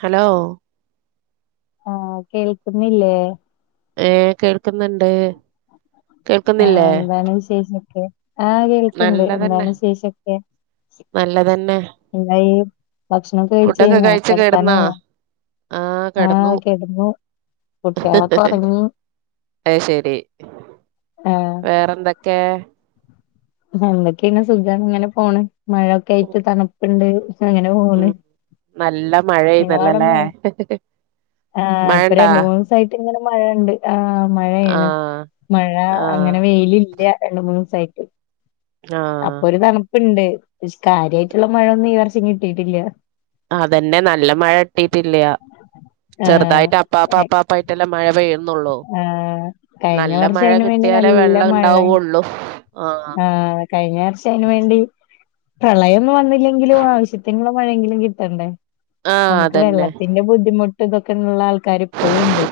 Hello ആഹ് കേൾക്കുന്നില്ലേ ഏ കേൾക്കുന്നുണ്ട് ആഹ് കേൾക്കുന്നില്ലേ എന്താണ് വിശേഷോക്കെ ആഹ് കേൾക്ക്ണ്ട് എന്താണ് നല്ലതന്നെ വിശേഷൊക്കെ നല്ലതന്നെ എന്തായി ഭക്ഷണം ഒക്കെ കഴിച്ച് ഫുഡൊക്കെ കഴിഞ്ഞോ കിടന്നാ കിടക്കാനായോ ആഹ് കെടന്നു കുട്ട്യേളൊക്കെ ഒറങ്ങി അയ്ശരി ആഹ് വേറെന്തൊക്കെ നന്തൊക്കെ ഇങ്ങനെ സുഖായി ഇങ്ങനെ പോണ് മഴൊക്കെ ആയിട്ട് തണുപ്പുണ്ട് അങ്ങനെ പോണ് ഉം നല്ല നിങ്ങള അവിടെ മഴെയ്യുന്നല്ലല്ലേ മഴ ആഹ് ഇപ്പൊ മഴണ്ടാ രണ്ട് മൂന്ന് സായിട്ട് ഇങ്ങനെ മഴണ്ട് ആ മഴയേണ് ആഹ് മഴ ആഹ് അങ്ങനെ വെയിലില്ല രണ്ട് മൂന്നുസായിട്ട് ആഹ് അപ്പൊ ഒരു തണുപ്പുണ്ട് കാര്യ ആയിട്ടുള്ള മഴൊന്നും ഈ വർഷം കിട്ടിട്ടില്ല അതന്നെ നല്ല മഴ കിട്ടിട്ടില്ല ചെറുതായിട്ട് അപ്പാപ്പം ആഹ് അപ്പാപ്പായിട്ടല്ലേ മഴ പെയ് ന്നൊള്ളു ആഹ് കഴിഞ്ഞ നല്ല വർഷം മഴ അയിന് വേണ്ടി കിട്ടിയാലേ നല്ല വെള്ളം ഇണ്ടാവുള്ളൂ ആഹ് ആ കഴിഞ്ഞർഷം അയിന് വേണ്ടി പ്രളയൊന്നും വന്നില്ലെങ്കിലും ആവശ്യത്തിനും മഴങ്കിലും കിട്ടണ്ടേ ആഹ് നമുക്ക് അതന്നെ വെള്ളത്തിന്റെ ബുദ്ധിമു ട്ട് തൊക്കെള്ള ആൾക്കാർ പ്പഴുംണ്ട്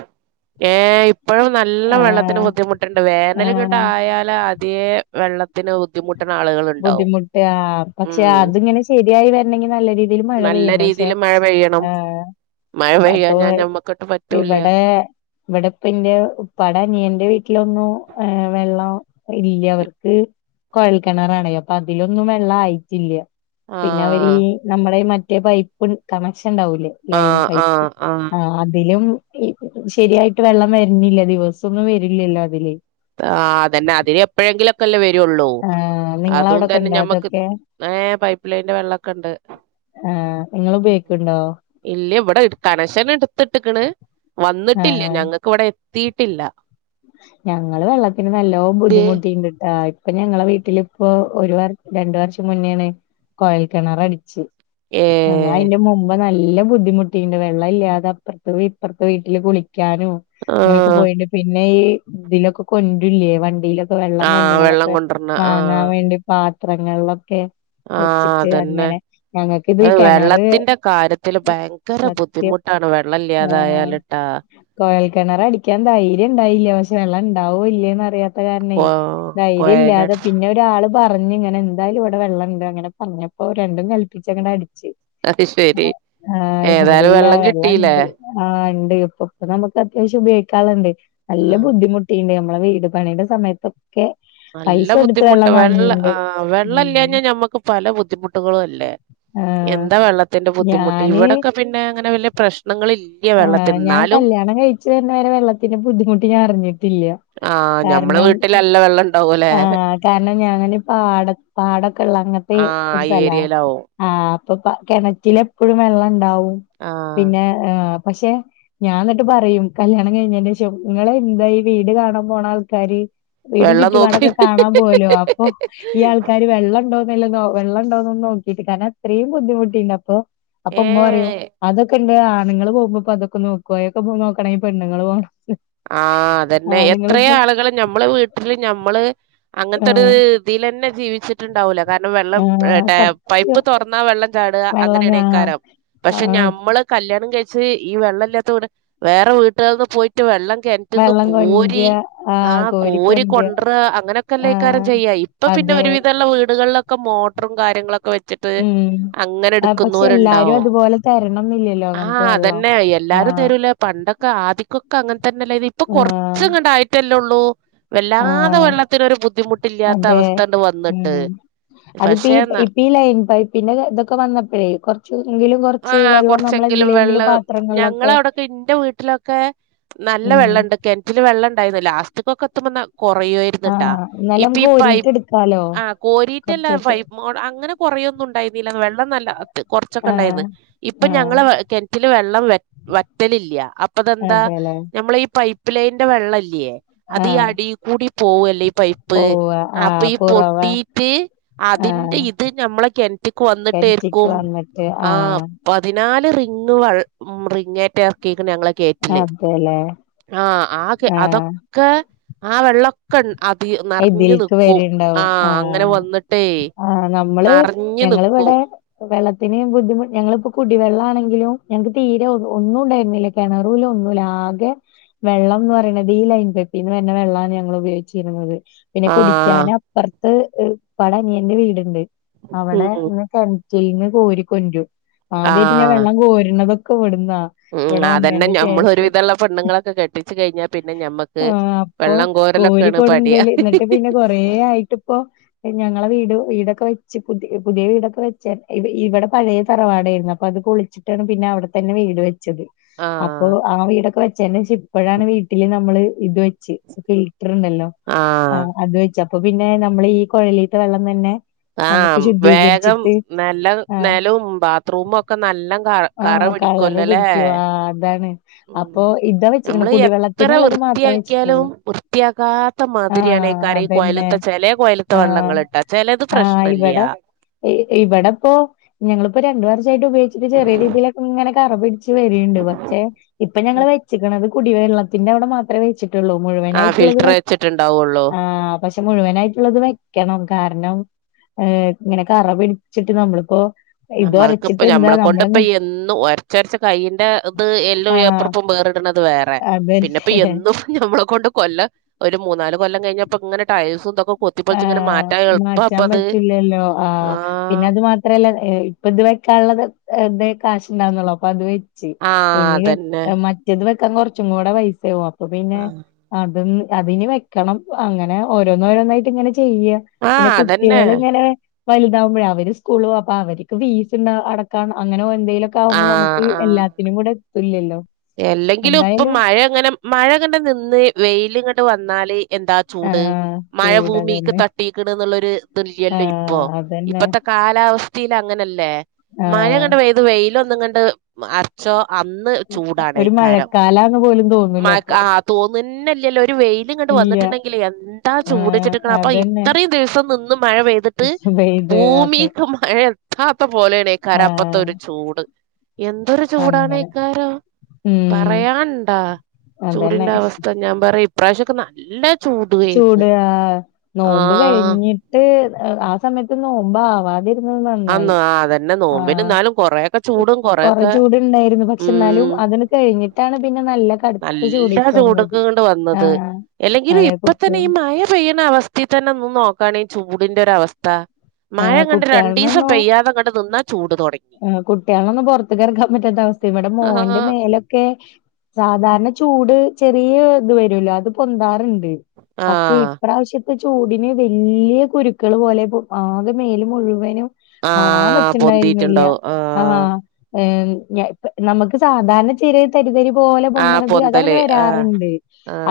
ഏ ഇപ്പഴും നല്ല ആഹ് വെള്ളത്തിന് ബുദ്ധിമുട്ട്ണ്ട് വേനല്ങ്ങട്ട് ആഹ് ആയാലാ പുതിയേ വെള്ളത്തിന് ബുദ്ധിമു [unintelligible] ളുകള് ബുദ്ധിമുട്ട് ആ പക്ഷെ അതിങ്ങനെ ശരിയായി വരണങ്കി നല്ല രീതിയിൽ മഴ പെയ്യണ്ടെ? ഇതില് മഴ പെയ്യണം മഴ പെയ്യാൻ ഞാൻ നമ്മക്കട്ട് പറ്റൂല്ല്യ. ഇവിടെപ്പ ന്റെ ഉപ്പാടയനിയന്റെ വീട്ടിലൊന്നും ഏ വെള്ളം ഇല്ല ഇപ്- അവർക്ക് കൊഴൽക്കിണറാണയ് അപ്പൊ അതിലൊന്നും വെള്ളായിട്ടില്ല. ആ പിന്നെ അവര് നമ്മടെ മറ്റേ പൈപ്പ് കണക്ഷൻ ണ്ടാവുലേ? ലൈൻ പൈപ്പ് ആ അതിലും ശരിയായിട്ട് വെള്ളം വര്ന്നില്ല ദിവസൊന്നും വരില്ലല്ലോ അതില് ആ അതന്നെ അതിലെപ്പൊഴെങ്കിലക്കൊല്ലെ വരൊള്ളൂ ആ അതും നിങ്ങളവിടൊക്കെ തന്നെ ഉണ്ടോ ഞമ്മക്ക് അതൊക്കെ ഏ പൈപ്പ് ലൈൻന്റെ വെള്ളക്കണ്ട് ആ നിങ്ങള് ഉപോയികിക്ക്ണ്ടോ ഇല്ല വ്ടെ ട് കണശന് ട്ത്തിട്ട് ക്ണ് ആ വന്നിട്ടില്ല ഞങ്ങക്ക് വ്ടെ തീട്ടില്ല. ഞങ്ങള് വെള്ളത്തിന് നല്ലോ ദേ, ബുദ്ധിമുട്ടിണ്ട്ട്ടാ ഇപ്പൊ ഞങ്ങളെ വീട്ടിലിപ്പോ ഒരു വർ രണ്ടു വർഷം മുന്നേണ് കൊഴൽ കിണറ് അടിച്ച് ഏ ഞങ്ങളയിന്റെ മുമ്പ നല്ല ബുദ്ധിമുട്ടിണ്ട് വെള്ളം ഇല്ലാതെ അപ്പർത്ത് വീ ഇപ്പർത്ത് വീട്ടില് കുളി വക്കാനും ങ്ങനൊക്കെ ആ പോയിണ്ട് പിന്നെ ഈ ഇതിലൊക്കെ കൊൻ്റുല്ല്യേ വണ്ടിയിലൊ വെള്ളം ആഹ് വെള്ളം കൊൻ്റ്ണതൊക്കെ കൊണ്ടരണ വാങ്ങാൻ ആഹ് വേണ്ടി പാത്രങ്ങൾലൊക്കെ ആഹ് അതന്നെ അഹ് കെണറ് വെള്ളത്തിന്റെ കാര്യത്തില് ഭയ് ങ്കര സത്യം ബുദ്ധിമുട്ടാണ് വെള്ളം ഇല്ലാതായാല്ട്ടാ കൊയൽകെണർ അടിക്കാൻ ധൈര്യംണ്ടായില്ല പക്ഷെ വെള്ളം ണ്ടാവോ ഇല്ലേന്ന്റിയാ കൊ തകാരണയ് കൊയല ധൈര്യല്ലാതെ പിന്നെ ഒരാള് പറഞ്ഞ് ങ്ങനെ എന്തായാലും വ്ടെ വെള്ളം ഇണ്ട് അങ്ങനെ പറഞ്ഞപ്പോ രണ്ടും കൽപ്പിച്ചങ്ങടിച്ച് അത് ശരി ആഹ് ഏതായാലും അൽഹംദുലില്ല വെള്ളം കിട്ടിയില്ലേ വെള്ളണ്ട് ആ ണ്ട് ഇപ്പൊപ്പ നമ്മക്ക് അത്യാവശ്യം ഉപയോഗിക്കാള്ളണ്ട് നല്ല ആഹ് ബുദ്ധിമു കിട്ടീണ്ട് നമ്മളെ വീട് പണിയ്ടെ സമയത്തൊക്കെ പൈസ നല്ല കൊടുത്ത് ബുദ്ധിമുട്ട് വെള്ളം വെള്ള വാങ്ങിയിണ്ട്. ആ ഉം വെള്ളംല്ലാഞ്ഞാ ഞമ്മക്ക് പല ബുദ്ധിമുട്ടുകളും അല്ലേ ആഹ് എന്താ വെള്ളത്തിന്റെ ബുദ്ധിമുട്ട് ഞാന് ഇവിടൊക്കെ പിന്നെ അങ്ങനെ വല്യാ പ്രശ് നങ്ങളില്ല ആഹ് ഞാൻ വെള്ളതിന്നാലും [unintelligible] വരെ വെള്ളത്തിന്റെ ബുദ്ധിമുട്ട് ഞാൻ അറിഞ്ഞിട്ടില്ല ആ ഞമ്മളെ കാരണം വീട്ടിലല്ല വെള്ളം ണ്ടാവൊലെ ആഹ് കാരണം, ഞാന് പാട പാടൊക്കള്ളങ്ങത്തേ ആഹ് ഒരു ആ സലാ. ഏരിയയിലാവും ആ അപ്പൊ പ കെണറ്റില് എപ്പൊഴും വെള്ളം ണ്ടാവും ആഹ് പിന്നേ പക്ഷെ ഞാൻ ന്നിട്ട് പറയും കല്യാണം കഴിഞ്ഞൻ്റെ [unintelligible] ങ്ങള് എന്താ ഈ വീട് കാണാൻ പോണ ആൾക്കാര് വീടും വെള്ളം നോക്കി ചുറ്റുപാടൊക്കെ കാണാം പോവല്ലോ അപ്പൊ ഈയാൾക്കാര് വെള്ളണ്ടോന്നല്ല നോ വെള്ള ഇണ്ടോന്നൊന്ന് നോക്കീട്ട് കാര്ണം അത്രീം ബുദ്ധിമുട്ടീണ്ട് അപ്പോ അപ്പൊ ഏ ഇമ്മ പറയും അതൊക്കെ ഇണ്ട് ആണിങ്ങള് പോമ്പോ ഇപ്പൊ അതൊക്കെ നോക്കോ അയക്കെപ്പൊ നോക്കണെങ്ങി പെണ്ണിങ്ങള് വാണം ആ അതന്നെ എത്രേയാളുകള് ഞമ്മളെ വീട്ടില് ഞമ്മള് അങ്ങന് ത്തട് ആഹ് തിലന്നെ ജീവിച്ച് ട്ട്ണ്ടാവുല്ല കാരണം വെള്ളം ആഹ് ടേ പൈപ്പ് സത്യം തുറന്നാ വെള്ളം ചാട വെള്ളം ആഹ് അങ്ങനേണേയ്ക്കാരം പക്ഷെ ആഹ് ഞമ്മൾ കല്യാണം കഴിച്ച് ഈ വെള്ളല്ലാത്ത വിട് വേറെ വീട്ടൾന്ന് പോയിട്ട് വെള്ളം കെൻ്റിന്ന് വെള്ളം കൊണ്ട്ര കോരി ആ ആഹ് കോരി കൊണ്ട്ര കൊണ്ട്റ അങ്ങനെയൊക്കെല്ല ഇക്കാരം ആഹ് ചെയ്യാ പ്പൊ പിന്നെ അതെ. ഒരു വിധം ഉള്ള വീടുകളിൽ ഓക്കെ മോട്ട്റും കാര്യങ്ങളൊക്കെ വെച് ട്ട് ഉം. അങ്ങനെ ആഹ് പക്ഷെ എല്ലാരും എടുക്ക്ന്നോരുണ്ടാവും. അതുപോലെ തരണംന്നില്ലല്ലോ നമുക്ക് ആഹ് വെള്ളം. അതന്നെ, എല്ലാരും ആഹ് തരൂല പണ്ടൊക്കെ ആദിക്കൊക്കെ അങ്ങനെ തന്നെല്ല ഇത്. ഇപ്പൊ ആഹ് കൊറച്ച് ഇങ്ങണ്ടായിട്ടല്ലേള്ളൂ. വല്ലാതെ ആഹ് വെള്ളത്തിനൊരു ബുദ്ധിമുട്ടില്ലാത്ത അവസ്ഥണ്ട് വന്നിട്ട് അതിപ്പ ഈ പക്ഷെ ന- ഇപ്പ ഈ ലൈൻ പൈപ്പിന്റെ ഇതൊക്കെ വന്നപ്പഴേ കൊറച്ച് എങ്കിലും കൊറ ആ കൊറച്ചെങ്കിലും വെള്ളം ഞങ്ങള അവിടെക്കെ എന്റെ വീട്ടിലൊക്കെ നല്ല ഉം വെള്ളം ഉണ്ട് കിണറ്റില് വെള്ളംണ്ടായിരുന്നു ലാസ്റ്റി ഒക്കെ എത്തുമ്പ കൊറയായി പ്പത്ട്ടാ. ആഹ് എന്നാലും ഇപ്പോ നമുക്ക് ഈ പൈ കോരിട്ട് എടുക്കാലോ ആഹ് കോരീറ്റല്ല കൊറച്ചേച്ചെ ഫൈപ് മോഡ് അങ്ങനെ കൊറേയൊന്നും ഉണ്ടായിരുന്നീല്ലന്ന്. വെള്ളം നല്ല കൊറച്ചൊക്കെ ഇണ്ടായിര്ന്ന്. ആഹ് ഇപ്പ ആഹ് ഞങ്ങളെ വ കെൻ റ്റിൽ വെള്ളം വെ വറ്റലില്ല അപ്പ തെന്താ അതെല്ലേ നമ്മള ഈ പൈപ്പ് ലൈന്റെ വെള്ളം ഇല്ലേ അതി ആഹ് അടി കൂടി പോവല്ലേ പൈപ്പ് ഉവ്വ അപ്പൊ ആഹ് ഈ കുറവാ പൊട്ടീട്ട് അതിന്റെ ആഹ് ഇത് നമ്മളെ കെണറ്റ് കെൻറ്റിക്ക് വന്നിട്ടേയിറിക്കും വന്നിട്ട് ആഹ് പതിനാല് റിങ്ങ് വ റിങ്ങേറ്റേ എറക്കിക്ക്ണ് ഞങ്ങളെ കേ അതെല്ലേ. ആഹ് ആ ആഹ് അതൊക്കെ ആ വെള്ള അതി ഇതിൽക്ക് നിറഞ്ഞുനിക്കും വര്ണ്ടാവും ആഹ് അങ്ങനെ വന്നിട്ടേ ആഹ് നമ്മള് നെറഞ്ഞു ഞ്ഞ് നിക്കും ഞങ്ങളിവിടെ വെള്ളത്തിന് ബുദ്ധിമുട്ട് ഞങ്ങളിപ്പോ കുടിവെള്ളാണെങ്കിലും ഞങ്ങക്ക് തീരെ ഒന്നും ഉണ്ടായിരുന്നില്ലേയ്. കിണറൂല ഒന്നൂല ആകെ. വെള്ളം ന്ന് പറിണത് ഈ ലൈൻ പൈപ്പിന്ന് വര്ന്ന വെള്ളാൺ ഞങ്ങൾ ഉപയോഗിച്ചിര്ന്നത് പിന്നെ ആഹ് കുടിക്യൻ അപ്പറത്ത് ഇപ്പാടെ അനിയന്റെ വീട്‌ണ്ട് ഉം അവടെന്ന് കെൺ ചെഞ്ഞു കോരികൊണ്ടരും ആദ്യമായിട്ട് ഞാൻ ആഹ് വെള്ളം കോരുണതൊക്കെ ഇവട്ന്നാ. ഉം അതന്നെ നഞമ്മൾ ഒരു വിധള്ള പെണ്ണുങ്ങളൊക്കെ കെട്ടിച്ചു കഴിഞ്ഞാ പിന്നെ ഞമ്മക്ക്. ഇപ്പൊ വെള്ളം കോരലൊക്കെയാണ് പടിയ കോഴിക്കോട്ന്തൽ എന്നിട്ട് പിന്നെ കൊറ ആയിട്ട് ഇപ്പൊ ഞങ്ങളെ വീട് വീടൊക്കെ വെച്ച് പുതിയ പുതിയ വീടൊക്കെ വെച്ചാ ഇ ഇവിടെ പഴയ തറവാടായിയിരുന്നു അപ്പൊ അത് പൊളിച്ച ട്ടണ് പിന്നെ അവിടെ തന്നെ വീട് വെച്ചത് അ പ്പൊ ആഹ് ആ വീടൊക്കെ വെച്ചേനേഷാ ഇപ്പഴാണ് വീട്ട്ല് നമ്മള് ഇത് വെച്ച് ഫിൽറ്റർ ഇണ്ടല്ലോ ആഹ് അത് വെച്ച അപ്പൊ പിന്നെ നമ്മള് ഈ കൊഴലീത്ത വെള്ളം തന്നെ നമുക്ക് ആഹ് വേഗം ശുദ്ധീകരിച്ചിട്ട് നല്ല ആഹ് നെലും ബാത്റൂമും ഒക്കെ നല്ല ക കറ ആഹ കളറ് പിടിക്കുവല്ലോല്ലേ പിടിക്കു ആ അതാണ് ഉം അപ്പൊ ഇതാ വെച്ചിക്ണ് നമ്മള് കുടിവെള്ള എത്ര വൃത്തിയാക്കിയാലുംവൃ വൃത്തിയാക്കാത്ത മാതിരിയാണ് ഈ ആഹ് കര അതന്നെ കോയലിത്ത വെള്ളങ്ങൾ ചെല കൊയലിത്തെ വെള്ളങ്ങൾ ചിലത് ആ ഇവിടെ. ഇ ഇവിടെപ്പോ ഞങ്ങളിപ്പോ രണ്ട് വർഷമായിട്ട് ഉപയോഗിച്ചിട്ട് ചെറിയ രീതിയിലൊക്കെ ഇങ്ങനെ കറ വെര്ണ്ട് പക്ഷെ ഇപ്പൊ ഞങ്ങൾ വെച്ക്ണത് കുടിവെള്ളത്തിന്റെ അവിടെ മാത്രമേ വെച്ചിട്ടുള്ളൂ മുഴുവൻ ആഹ് ഫിൽട്ട്ർ വെച്ചിട്ട്ണ്ടാവൊള്ളു ആഹ് പക്ഷെ മുഴുവനായിട്ട്ള്ളത് വെക്കണം കാരണം ഏ് ഇങ്ങനെ കറ പിടിച്ചിട്ട് നമ്മളിപ്പോ നമ്മൾക്ക ഇപ്പ ഇതൊരച്ചിട്ട് എന്താ ഞമ്മളെ കൊണ്ട് ഇപ്പ നമ്മളിങ്ങനെ എന്നും ഒരച്ചരച്ച കൈയിന്റെ ഇത് എല്ലു [unintelligible] വേറിട്ണത് വേറേ അതെ [unintelligible] എന്നും നമ്മളെ കൊണ്ട് കൊല്ലം ഒരു മൂന്നാല് കൊല്ലം കഴിഞ്ഞപ്പോ ഇങ്ങനെ ടയേസുംതൊക്കെ. ആഹ് മാറ്റാൻ പറ്റില്ലല്ലോ ആഹ് പിന്നെ അത് മാത്ര അത്രല്ല ഇപ്പ ഇത് വെക്കാനുള്ളത് കാശ്ണങ്ങള്ളോ അപ്പൊ അത്. ച്ച് ആഹ് ഇനി അതന്നെ മറ്റേത് വെക്കാ കൊറച്ചും കൂടെ പൈസയാവും അപ്പൊ പിന്നെ അതും അതിന് വെക്കണം അങ്ങനെ ഓരോന്ന് ഓരോന്നായിട്ട് ഇങ്ങനെ ചെയ്യ. പിന്നെ ആഹ് അതന്നെ കുട്ടികൾ ഇങ്ങനേ വലുതാവു ബഴേ അവര് സ്കൂൾപോ അപ്പ അവര്ക്ക് ഫീസ് ഇണ്ട് അട കണം അങ്ങനെ എന്തേലുക്കെ ആകുമ്പോ ആഹ് നമുക്ക് ആഹ് എല്ലാത്തിനും കൂടെ എത്തല്ലല്ലോ. എല്ലെങ്കിലും ഇപ്പൊ മഴ അങ്ങനെ മഴ അങ്ങെ നിന്ന് വെൽ ഇങ്ങനെ വന്നാല് എന്താ. ചൂട് ആഹ് മഴഭൂമിക്ക് ചൂടതന്നെ തട്ടിക്കണ എന്നുള്ളൊരു ഇതില്യല്ലോ ഇപ്പോ ആഹ് അതന്നെ ഇപ്പത്തെ കാലാവസ്ഥീല്‌ അങ്ങനല്ലേ മഴ ആഹ് ഇങ്ങട്ട് പെയ് അത് വെയില ഒന്നും കണ്ട് അച്ചോ അന്ന് ഒരു ചൂടാണ്ക്കാരം മഴക്കാലാന്ന് പോലും തോന്നൂല മയ അപ്പൊ ആഹ് തോന്നുന്നല്ലല്ലോ ഒരു വെയിലും കണ്ട് ഇല്ല വന്നിട്ടുണ്ടെങ്കിൽ എന്താ ആഹ് ചൂടിച്ചിട്ട്ക്ക്‌ണ് അപ്പൊ അതന്നെ ഇത്ര ദിവസം നിന്ന് മഴ പെയ്തിട്ട് പെയ്ത് ഭൂമി അതെ മഴ എത്താത്ത പോലെയാണ് [unintelligible] അപ്പത്തെ ആഹ് ഒരു ചൂട് എന്തൊരു അങ്ങനെ ചൂടാനെയേക്കാരം. ഉം പറയാനണ്ടാ അതന്നെ ചൂടിന്റെ അവസ്ഥ ഞാൻ പറ ഇപ്രാവശ്യക്കെ നല്ല ചൂടുവായിരുന്നു ചൂട് ആ നോമ്പ് ആഹ് കഴിഞ്ഞിട്ട് ആ സമയത്ത് നോമ്പ് ആവാതിെ അന്നോ ആ അതന്നെ നോമ്പിൻ ന്നാലും കൊറേഒക്കേ ചൂടും കൊറേ കൊറേഒക്കെ ചൂടുണ്ടായിരുന്നു പക്ഷെ മ് എന്നാലും - - അതിന് കഴിഞ്ഞിട്ടാണ് പിന്നെ നല്ല കടുത്ത നല്ല ചൂടേക്ക് വന്നത് ചൂട്ക്ക്‌ണ്ട് വന്നത് ആഹ് അല്ലെങ്കിലും അതെ ഇപ്പ കുട്ടിക തന്നെ ഈ മഴ പെയ്യണ അവസ്ഥ റ്റത്തി തന്നെ ഒന്നു നോക്കാണെ ഈ ചൂടിന്റെ ഒരവസ്ഥ. മഴ ആഹ് അങ്ങട്ട് രണ്ടീസം പെയ്യാതെ അങ്ങ് നിന്നാ ചൂട് തൊടങ്ങി. ആഹ് കുട്ടികളൊന്നും പുറത്ത്കറക്കാൻ പറ്റാത്ത അവസ്ഥ ഇവിടെ മോന്റെ ആഹ് മേലൊക്കെ സാധാരണ ചൂട് ചെറിയ ഇത് വരുല്ലോ അത് പൊന്താറുണ്ട് പക്ഷെ ആഹ് ഇപ്രാവശ്യത്തി ചൂടിന് വല്യയ കുരുക്കൾ പോലെ ആകെ മേല് മുഴുവനും. കാണാൻ ആഹ് പറ്റിണ്ടായിരുന്നില്ല. പൊന്തീട്ടുണ്ടാവും ആഹ് ഏ നമുക്ക് സാധാരണചൊ തരിതരി പോലെ ആഹ് പൊദ്ണത് അത് അവന പൊന്തല് ആഹ് വരാറുണ്ട്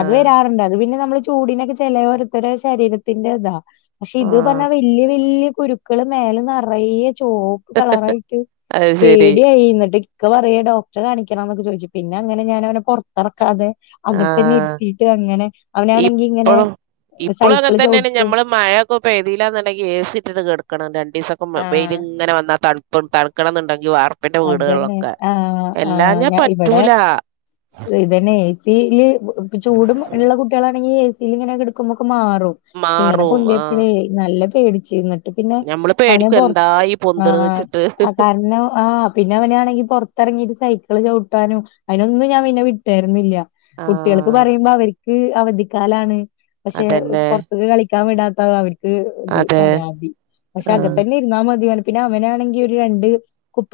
അത് വരാറുണ്ട് അത് പിന്നെ നമ്മള് ചൂടിനൊക്കെ ചെലേരുത്തരെ ശരീരത്തിന്റെ ഇതാ പക്ഷെ ഇത് പ നെ ആഹ് വല്യേ വല്ല്യേ കുരുക്കൾ മേൽ നറയെ ചോപ്പ് കളറായിറ്റ് അത് ശരി പേടി ചെയ്യന്നട്ട് ഇക്ക പറയ ഡോക്ടർ കാണിക്കണംന്നൊക്കെ ചോദിച്ചു പിന്നെ അങ്ങനെ ഞാൻ അവനെ പുറത്തിറക്കാതെ അത്പന്നെ ആഹ് ഇര്ത്തിട്ട് അങ്ങനെ അവനാണെങ്കി ഇങ്ങനെ ഇപ്പളും സൈക്കിള് ചൗട്ടും ഇപ്പൊ പെയ്തീലാന്ന്ണ്ടങ്കി എ സി ഇട്ടിട്ട് കെട്ക്കണം രണ്ട് സൊക്കെ മ വെയിൽ ആഹ് ഇങ്ങനെ വന്നാ തണു പ്പ തൺക്കണന്ന്ണ്ടെങ്കി വാർപ്പിന്റെ അതന്നെ വീടേൾഒക്കെ ആഹ് അല്ലാഞ്ഞാ പറ്റൂല ഇന്തന്നെ എ സി ല് ചൂടും ഇള്ള കുട്ട്യളാണെങ്കി എ സിൽ ഇങ്ങനെ കെടക്കുമ്പോക്കെ മാറും പക്ഷെ ഇങ്ങനെ മാറും ആഹ് പൊന്തിയപ്പഴേ നല്ല പേടിച്ചരുന്നി ഇപ്പിന്നെ ഞമ്മള് അവനെ പേടിക്കും എന്താ പൊറത്ത് ഈ പൊന്ത്ണ്ച്ചിട്ട് ആഹ് കാരണം ആ പിന്നെ അവനാണെങ്കി പൊറത്തറങ്ങീട്ട് സൈക്കൾ ചൗട്ടാനും അയ്നൊന്നും ഞാൻ പിന്നെ വിട്ടേർന്നില്ല്യ കുട്ട്യാൾക്ക് ആഹ് പറയുമ്പോ അവർക്ക് അവധിക്കാലാണ് പക്ഷെ അതന്നെ പുറത്ക് കളി ൻ വിടാത്ത അവർക്ക് ഇത് അതെ പരാതി പക്ഷെ ആഹ് അകെത്തന്നെ. തിന്നാ മതി പിന്നെ അവനാണെങ്കി ഒരു രണ്ട്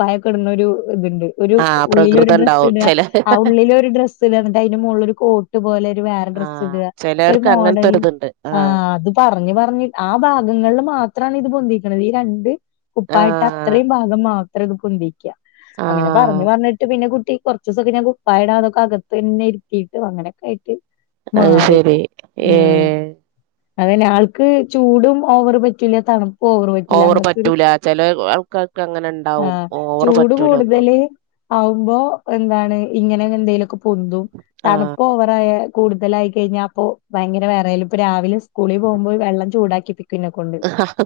പായക്കെട്ന്നൊരു ഇതുണ്ട്. ഒരു ആഹ് ഉള്ളിലൊരു ഡ്രസ്സ് പ്രകൃതണ്ടാവും ഇട ചെല ആ ഉള്ളിലൊ രു ഡ്രസ്സ് ഇട ന്ന്ട്ട് അയ്ന്റെ മോള്ള് ഒരു കോ പോലെ ഒരു വേറെ ഡ്രസ്സ് ആഹ് ഇട ക്കഒരു ചെലർക്ക് മോഡലും അങ്ങനത്തൊരിതുണ്ട് ആ ആഹ് അത് പറഞ്ഞ് പറഞ്ഞ് ആ ഭാഗങ്ങള് മാത്രണ് ഇത് പൊന്തിക്ക്ണ് ഈ രണ്ട് കുപ്പായിടട്ടാ ആഹ് അത്രയും ഭാഗം മാത്രഇത് പൊന്തിക. അങ്ങനെ ആഹ് പറഞ് പറഞ്ഞിട്ട് പിന്നെ കുട്ടി കൊറച്ച് ദീസൊക്കേ പ്പായിടാതെ അകത്തന്നെ ഇരുത്തിയിട്ട് അങ്ങനൊക്കെ ആയിട്ട്. അത് മാറി ശരി ഉം. ഏഹ് അതന്നെ ആൾക്ക് ചൂടും ഓവറ് പറ്റൂല തണു ഓവർ പറ്റൂല ചല ആൾക്കാർക്ക് അങ്ങനെ ഇണ്ടാവും ആഹ് ഓവർ ചൂട് പറ്റൂല ഒന്നും കൂടുതല് ആവുമ്പോ എന്താണ് ഇങ്ങനെ എന്തെലൊക്കെ പൊന്തും ആഹ് തണുപ്പോ വറായ കൂടുതലായി കഴിഞ്ഞാ അപ്പോ ഭയങ്കര വെറയല് ഇപ്പ രാവിലേ സ്കൂളി പോ ബോ വെള്ളം ചൂടാക്കിപ്പി പിന്ന കൊണ്ട്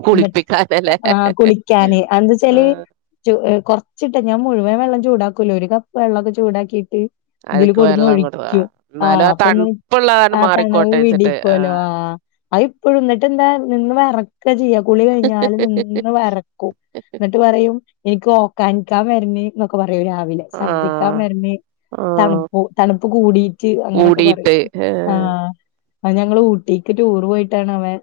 കുളിപ്പിക്കാനല്ലേ ആഹ് കുളിക്കാന് എന്ത വച്ചാല് ആഹ് ച കുറച്ചിട്ട ഞാൻ മുഴുവൻ വെള്ളം ചൂടാക്കൂല്ല ഒരു കപ്പ് വെള്ളക്കെ ചൂടാക്കിയിട്ട്. ഇതില് അതൊക്കെ കൊടുന്ന് വെള്ളം കൊടു ഒഴിക്കും എന്നാലും ആഹ് ആ അപ്പൊ ഒന്ന് തണുപ്പുള്ളതാണ് ആ തണവ് മാറിക്കോട്ടെ വെച്ചിട്ട് വിടീകെല്ലോ ആഹ് ആഹ് ഇപ്പോഴന്നിട്ട് എന്താ നിന്ന് വിറകുക ചെയ്യാ കുളി കഴിഞ്ഞാല് നിന്ന് വിറ എന്നിട്ട് പറയും എനിക്ക് ഓക്കാനിക്കാൻ വര്ന് എന്നൊക്കെ പറയും രാവിലെ സർദി. ക്കാ ആഹ് മരന്ന് ആഹ് തണുപ്പു തണുപ്പ് കൂടി [unintelligible] അങ്ങനെഒക്കെ പറയും കൂടിയിട്ട് ആഹ് അ ഞങ്ങള്ൾ ഊട്ടിക്ക് ടൂർ പോയിട്ടാണ് അവൻ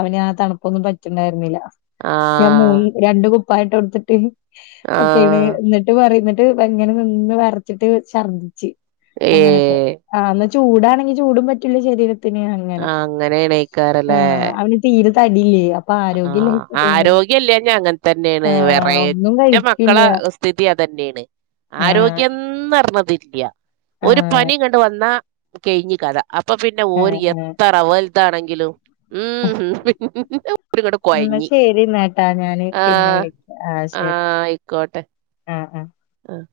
അവന് ആ തണുപ്പൊന്നും പറ്റിണ്ടായിരുന്നില്ല. ആ. മൂ രണ്ട് കുപ്പായട്ടോട്ത്ട്ട് ഒക്കെണ് ആഹ് ന് ് പറയുന്നിട്ട് ങ്ങനെ നിന്ന് വറച്ചിട്ട് ഷർദിച്ച് അങ്ങനെക്കെ. ഏഹ് ആഹ് ന്നാ ചൂടാണെങ്കി ചൂടും പറ്റില്ല ശരീരത്തിന് അങ്ങനെ അങ്ങനെയാണേക്കാരല്ലേ ആഹ് അവന് തീര തടില്യേ ആ.. ആരോഗ്യല്ല ഞഅങ്ങനെ തന്നെയാണ് ആ വേറെ- ഒന്നും എന്റെ മക്കള കഴിക്കില്ല സ്ഥിതി അതന്നേണ് ആ ആരോഗ്യം റിഞ്ഞതില്ല ആ ഒരു പനിങ്ങണ്ട് വന്ന കയ്ഞ് കഥ. അപ്പൊ പിന്നെ ആ ഓര് ആ എത്ര വൽതാണെങ്കിലു ഉം.... ഹി.... ഉ.. ശരി ന്നാ ട്ടാ ഞാന് ആ പിന്നെ വിളിക്ക ആഹ! ആ ശരി ആഹ് ആഹ് ആഹ്